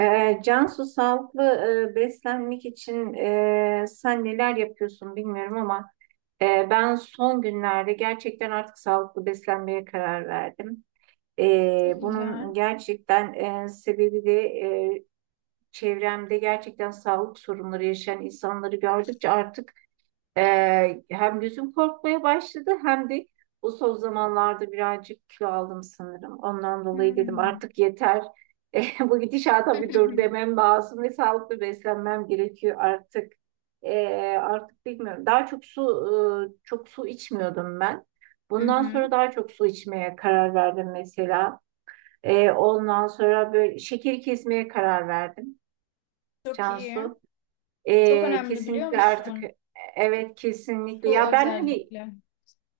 Cansu, sağlıklı beslenmek için sen neler yapıyorsun bilmiyorum ama ben son günlerde gerçekten artık sağlıklı beslenmeye karar verdim. Çok güzel. Bunun gerçekten sebebi de çevremde gerçekten sağlık sorunları yaşayan insanları gördükçe artık hem gözüm korkmaya başladı hem de bu son zamanlarda birazcık kilo aldım sanırım. Ondan dolayı dedim Hmm. artık yeter. Bu Hı gidişata bir hı. dur hı. demem lazım ve sağlıklı beslenmem gerekiyor artık. Artık bilmiyorum. Daha çok su çok su içmiyordum ben. Hı Bundan hı. sonra daha çok su içmeye karar verdim mesela. Ondan sonra böyle şekeri kesmeye karar verdim. Çok iyi. Cansu. Çok önemli biliyor Kesinlikle artık musun? Evet, kesinlikle Su ya, ben hani özellikle.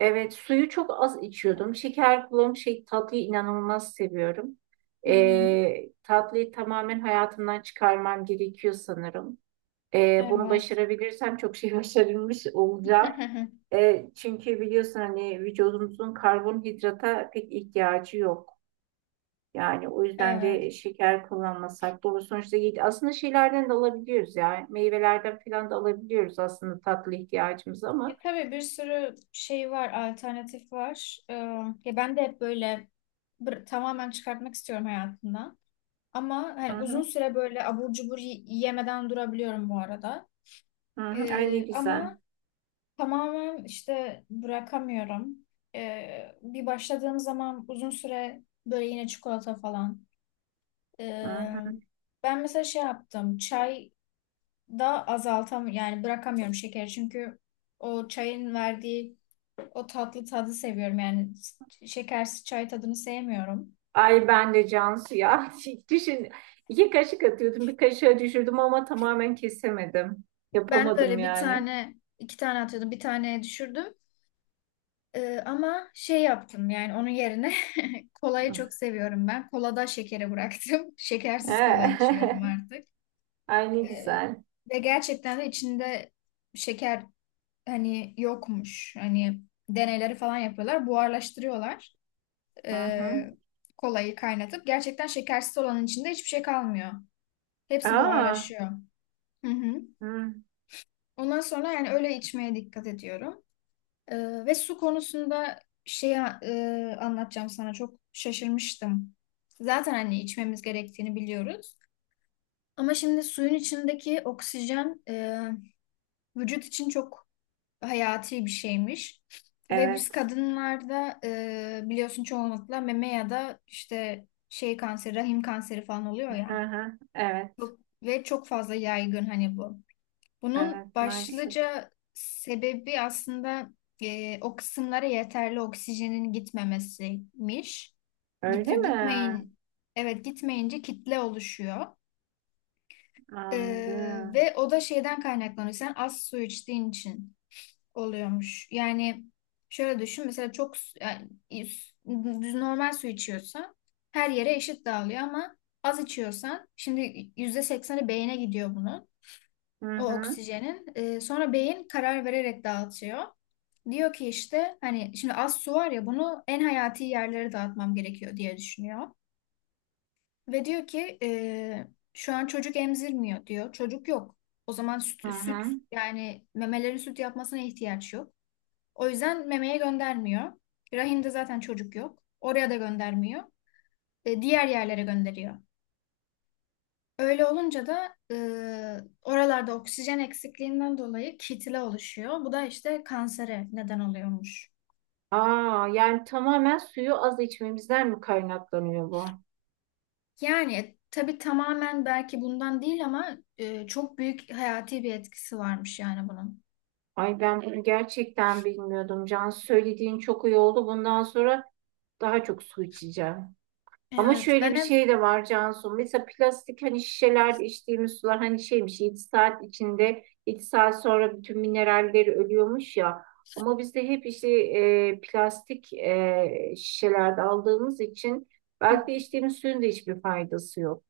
evet, suyu çok az içiyordum, şeker kullanıp şey, tatlıyı inanılmaz seviyorum. Hı hı. Tatlıyı tamamen hayatımdan çıkarmam gerekiyor sanırım. Bunu Evet. başarabilirsem çok şey başarılmış olacağım. Çünkü biliyorsun hani vücudumuzun karbonhidrata pek ihtiyacı yok, yani o yüzden Evet. de şeker kullanmasak doğru, sonuçta iyi. Aslında şeylerden de alabiliyoruz ya. Meyvelerden falan da alabiliyoruz aslında tatlı ihtiyacımız ama. Ya tabii bir sürü şey var, alternatif var. Ya ben de hep böyle tamamen çıkartmak istiyorum hayatımdan. Ama hani Hı uzun hı, süre böyle abur cubur yemeden durabiliyorum bu arada. hı hı. Ay ne güzel. Ama tamamen işte bırakamıyorum. Bir başladığım zaman uzun süre böyle yine çikolata falan. Hı Ee, hı. Ben mesela şey yaptım. Çay da azaltam yani bırakamıyorum şekeri çünkü o çayın verdiği o tatlı tadı seviyorum. Yani şekersiz çay tadını sevmiyorum. Ay ben de Cansu ya. Düşün, iki kaşık atıyordum, bir kaşığa düşürdüm ama tamamen kesemedim. Ben de Yapamadım öyle bir yani. tane iki tane atıyordum. Bir taneye düşürdüm. Ama şey yaptım yani onun yerine kolayı çok seviyorum ben. Kolada şekeri bıraktım. Şekersiz kola Eh. içiyorum artık. Ay ne Ee, güzel. ve gerçekten de içinde şeker hani yokmuş. Hani deneyleri falan yapıyorlar. Buharlaştırıyorlar. Hı hı. Ee, kolayı kaynatıp. Gerçekten şekersiz olanın içinde hiçbir şey kalmıyor. Hepsi Aa, buharlaşıyor. Hı hı. hı. Ondan sonra yani öyle içmeye dikkat ediyorum. Ve su konusunda şeyi anlatacağım sana çok şaşırmıştım. Zaten hani içmemiz gerektiğini biliyoruz. Ama şimdi suyun içindeki oksijen vücut için çok hayati bir şeymiş. Ve biz Evet. kadınlarda biliyorsun çoğunlukla meme ya da işte şey kanseri, rahim kanseri falan oluyor Hı ya. hı. Evet. Ve çok fazla yaygın hani bu. Bunun Evet maalesef. başlıca sebebi aslında o kısımlara yeterli oksijenin gitmemesiymiş. Git, Öyle mi? gitmeyin, evet gitmeyince kitle oluşuyor. E, Anladım. ve o da şeyden kaynaklanıyor. Sen az su içtiğin için oluyormuş. Yani şöyle düşün mesela yani, düz normal su içiyorsan her yere eşit dağılıyor ama az içiyorsan şimdi %80'i beyne gidiyor bunun Hı o hı. oksijenin. Sonra beyin karar vererek dağıtıyor. Diyor ki işte hani şimdi az su var ya bunu en hayati yerlere dağıtmam gerekiyor diye düşünüyor. Ve diyor ki şu an çocuk emzirmiyor diyor. Çocuk yok. O zaman Hı hı. süt yani memelerin süt yapmasına ihtiyaç yok. O yüzden memeye göndermiyor. Rahimde zaten çocuk yok. Oraya da göndermiyor. Diğer yerlere gönderiyor. Öyle olunca da oralarda oksijen eksikliğinden dolayı kitle oluşuyor. Bu da işte kansere neden oluyormuş. Aa, yani tamamen suyu az içmemizden mi kaynaklanıyor bu? Yani tabii tamamen belki bundan değil ama çok büyük hayati bir etkisi varmış yani bunun. Ay ben bunu gerçekten bilmiyordum. Can, söylediğin çok iyi oldu. Bundan sonra daha çok su içeceğim. Ama Evet, şöyle ben bir hep şey de var Cansu. Mesela plastik hani şişelerde içtiğimiz sular hani şeymiş, 7 saat içinde, 7 saat sonra bütün mineralleri ölüyormuş ya. Ama biz de hep işte plastik şişelerde aldığımız için belki de içtiğimiz suyun da hiçbir faydası yok.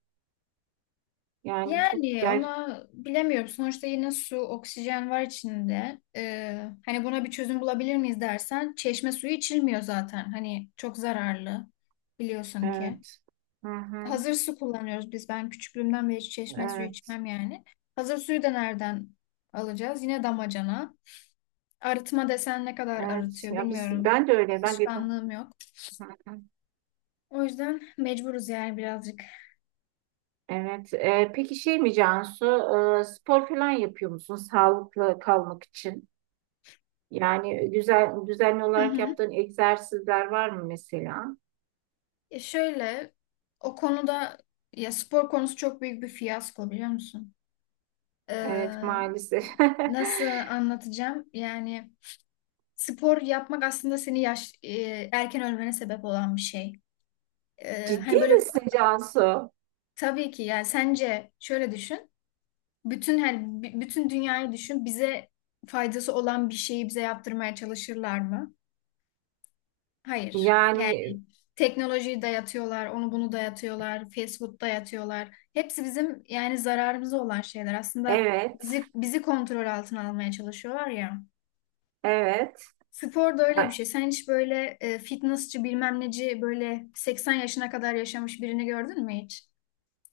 Yani çok yani ger ona bilemiyorum. Sonuçta yine su, oksijen var içinde. Hani buna bir çözüm bulabilir miyiz dersen, çeşme suyu içilmiyor zaten. Hani çok zararlı biliyorsun ki. evet. Hı hı. Hazır su kullanıyoruz biz. Ben küçüklüğümden beri hiç çeşme suyu Evet. içmem yani. Hazır suyu da nereden alacağız? Yine damacana. Arıtma desen ne kadar Evet. arıtıyor Ya biz, bilmiyorum. ben de öyle. Ben de Alışkanlığım yok. hı hı. O yüzden mecburuz yani birazcık. Evet. E, peki şey mi Cansu? E, spor falan yapıyor musun sağlıklı kalmak için? Yani güzel, düzenli Hı olarak hı. yaptığın egzersizler var mı mesela? E şöyle o konuda ya spor konusu çok büyük bir fiyasko biliyor musun? Evet Ee, maalesef. nasıl anlatacağım? Yani spor yapmak aslında seni erken ölmene sebep olan bir şey. Ciddi Hani böyle misin Cansu? Tabii ki yani sence şöyle düşün. Bütün bütün dünyayı düşün. Bize faydası olan bir şeyi bize yaptırmaya çalışırlar mı? Hayır. Yani Yani teknolojiyi dayatıyorlar, onu bunu dayatıyorlar, fast food dayatıyorlar. Hepsi bizim yani zararımıza olan şeyler. Aslında evet, bizi kontrol altına almaya çalışıyorlar ya. evet. Spor da öyle bir Ha, şey. Sen hiç böyle fitnessçi bilmem neci böyle 80 yaşına kadar yaşamış birini gördün mü hiç?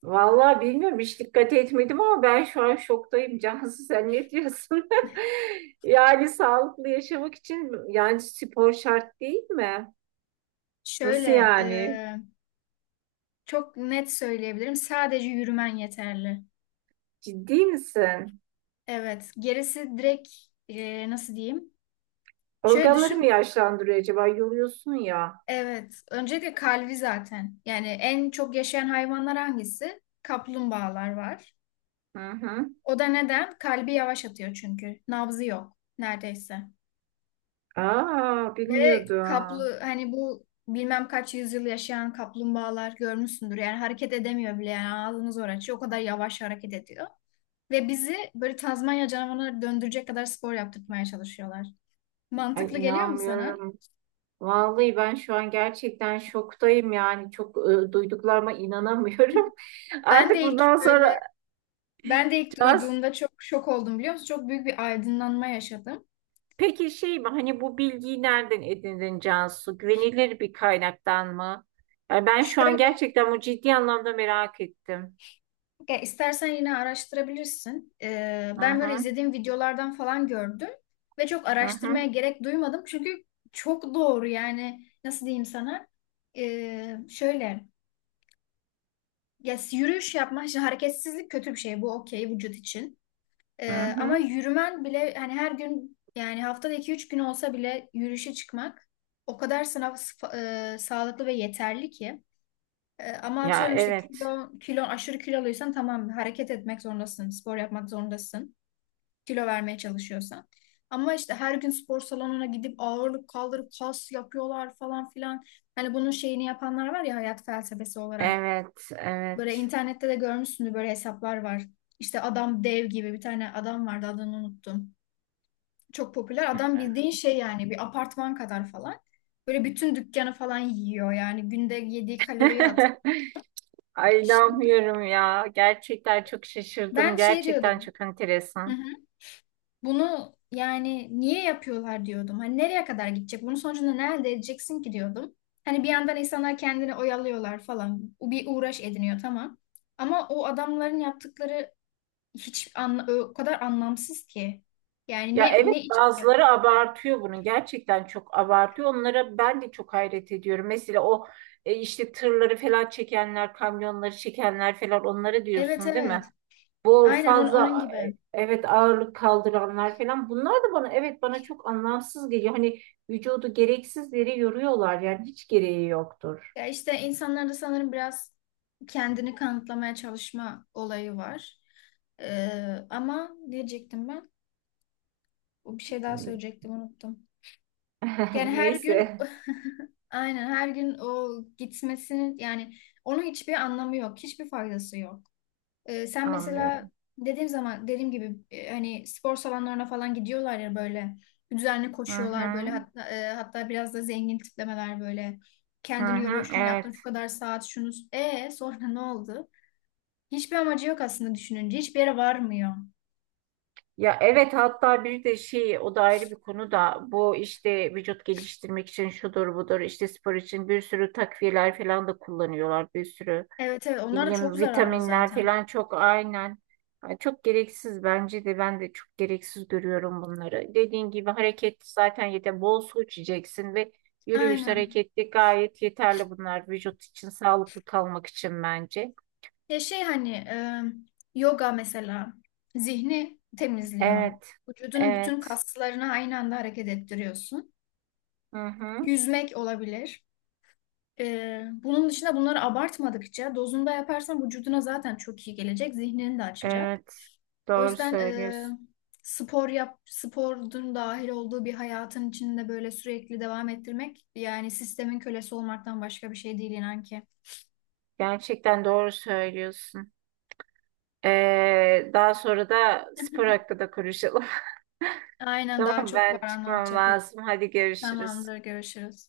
vallahi bilmiyorum, hiç dikkat etmedim ama ben şu an şoktayım Cansu, sen ne diyorsun? Yani sağlıklı yaşamak için yani spor şart değil mi? Nasıl Şöyle e, yani? Çok net söyleyebilirim. Sadece yürümen yeterli. Ciddi misin? Evet. Gerisi direkt nasıl diyeyim? Şöyle Organları mı düşün. yaşlandırıyor acaba? Yoruyorsun ya. Evet. Öncelikle kalbi zaten. Yani en çok yaşayan hayvanlar hangisi? Kaplumbağalar var. Hı hı. O da neden? Kalbi yavaş atıyor çünkü. Nabzı yok neredeyse. Aa, Ve bilmiyordum. kaplı hani bu bilmem kaç yüzyıl yaşayan kaplumbağalar görmüşsündür. Yani hareket edemiyor bile. Yani ağzını zor açıyor. O kadar yavaş hareket ediyor. Ve bizi böyle Tazmanya canavarına döndürecek kadar spor yaptırmaya çalışıyorlar. Ay Mantıklı geliyor mu sana? inanmıyorum. Vallahi ben şu an gerçekten şoktayım, yani çok duyduklarıma inanamıyorum. Ben Artık de bundan ilk böyle sonra ben de ilk Cansu, duyduğumda çok şok oldum biliyor musun? Çok büyük bir aydınlanma yaşadım. peki şey mi, hani bu bilgiyi nereden edindin Cansu? Güvenilir bir kaynaktan mı? Yani ben şu an Şöyle gerçekten bu ciddi anlamda merak ettim. ya istersen yine araştırabilirsin. Hı Ben böyle hı, izlediğim videolardan falan gördüm ve çok hı hı, araştırmaya gerek duymadım. Çünkü çok doğru yani nasıl diyeyim sana? Şöyle ya yürüyüş yapmak, şimdi hareketsizlik kötü bir şey. Bu okey vücut için. hı Ama hı. yürümen bile hani her gün yani haftada 2 üç gün olsa bile yürüyüşe çıkmak o kadar sağlıklı ve yeterli ki. Ama Ya atıyorum işte evet, kilo aşırı kiloluysan tamam hareket etmek zorundasın, spor yapmak zorundasın. Kilo vermeye çalışıyorsan. Ama işte her gün spor salonuna gidip ağırlık kaldırıp kas yapıyorlar falan filan. Hani bunun şeyini yapanlar var ya hayat felsefesi olarak. evet, Böyle evet. internette de görmüşsündür böyle hesaplar var. İşte adam dev gibi bir tane adam vardı adını unuttum çok popüler. Adam bildiğin şey yani bir apartman kadar falan. Böyle bütün dükkanı falan yiyor yani günde yediği kaloriyi hat. Ay Şimdi inanmıyorum ya. Gerçekten çok şaşırdım. ben şey Gerçekten diyordum. çok Hı enteresan. hı. Bunu yani niye yapıyorlar diyordum. Hani nereye kadar gidecek? Bunun sonucunda ne elde edeceksin ki diyordum. Hani bir yandan insanlar kendini oyalıyorlar falan. Bir uğraş ediniyor tamam. Ama o adamların yaptıkları o kadar anlamsız ki. Yani Ya evet, ne için bazıları yapıyor? abartıyor bunu. Gerçekten çok abartıyor. Onlara ben de çok hayret ediyorum. Mesela o işte tırları falan çekenler, kamyonları çekenler falan, onlara Evet, diyorsun değil mi? evet. Bu Aynen onun fazla gibi. Evet, ağırlık kaldıranlar falan. Bunlar da bana, evet, bana çok anlamsız geliyor. Hani vücudu gereksiz yere yoruyorlar. Yani hiç gereği yoktur. Ya işte insanlarda sanırım biraz kendini kanıtlamaya çalışma olayı var. Ama ne diyecektim ben? Bir şey daha söyleyecektim unuttum. Yani her gün Neyse, aynen her gün o gitmesinin yani onun hiçbir anlamı yok. Hiçbir faydası yok. Sen mesela anlıyorum. dediğim zaman dediğim gibi hani spor salonlarına falan gidiyorlar ya böyle düzenli Hı hı. koşuyorlar böyle hatta, hatta biraz da zengin tiplemeler böyle Hı kendini yoruyor hı, şunu yaptın evet. şu kadar saat şunu e sonra ne oldu? Hiçbir amacı yok aslında düşününce hiçbir yere varmıyor. Ya evet, hatta bir de şey, o da ayrı bir konu da, bu işte vücut geliştirmek için şudur budur işte spor için bir sürü takviyeler falan da kullanıyorlar, bir sürü Evet, evet ne onlar da çok bileyim zararlı vitaminler zaten. falan, çok aynen. Yani çok gereksiz, bence de ben de çok gereksiz görüyorum bunları. Dediğin gibi hareket zaten yeter, bol su içeceksin ve yürüyüş, Aynen. hareketli, gayet yeterli bunlar vücut için, sağlıklı kalmak için bence. Ya şey hani yoga mesela zihni temizliyor. Evet, Vücudunun bütün evet. kaslarını aynı anda hareket ettiriyorsun. Hı hı. Yüzmek olabilir. Bunun dışında bunları abartmadıkça dozunda yaparsan vücuduna zaten çok iyi gelecek, zihnini de açacak. Evet, O doğru yüzden söylüyorsun. spor yap, sporun dahil olduğu bir hayatın içinde böyle sürekli devam ettirmek yani sistemin kölesi olmaktan başka bir şey değil inan ki. Gerçekten doğru söylüyorsun. Daha sonra da spor hakkında konuşalım. Aynen daha Tamam, çok ben var çıkmam anlatacaklar. lazım. Hadi görüşürüz. Tamamdır, görüşürüz.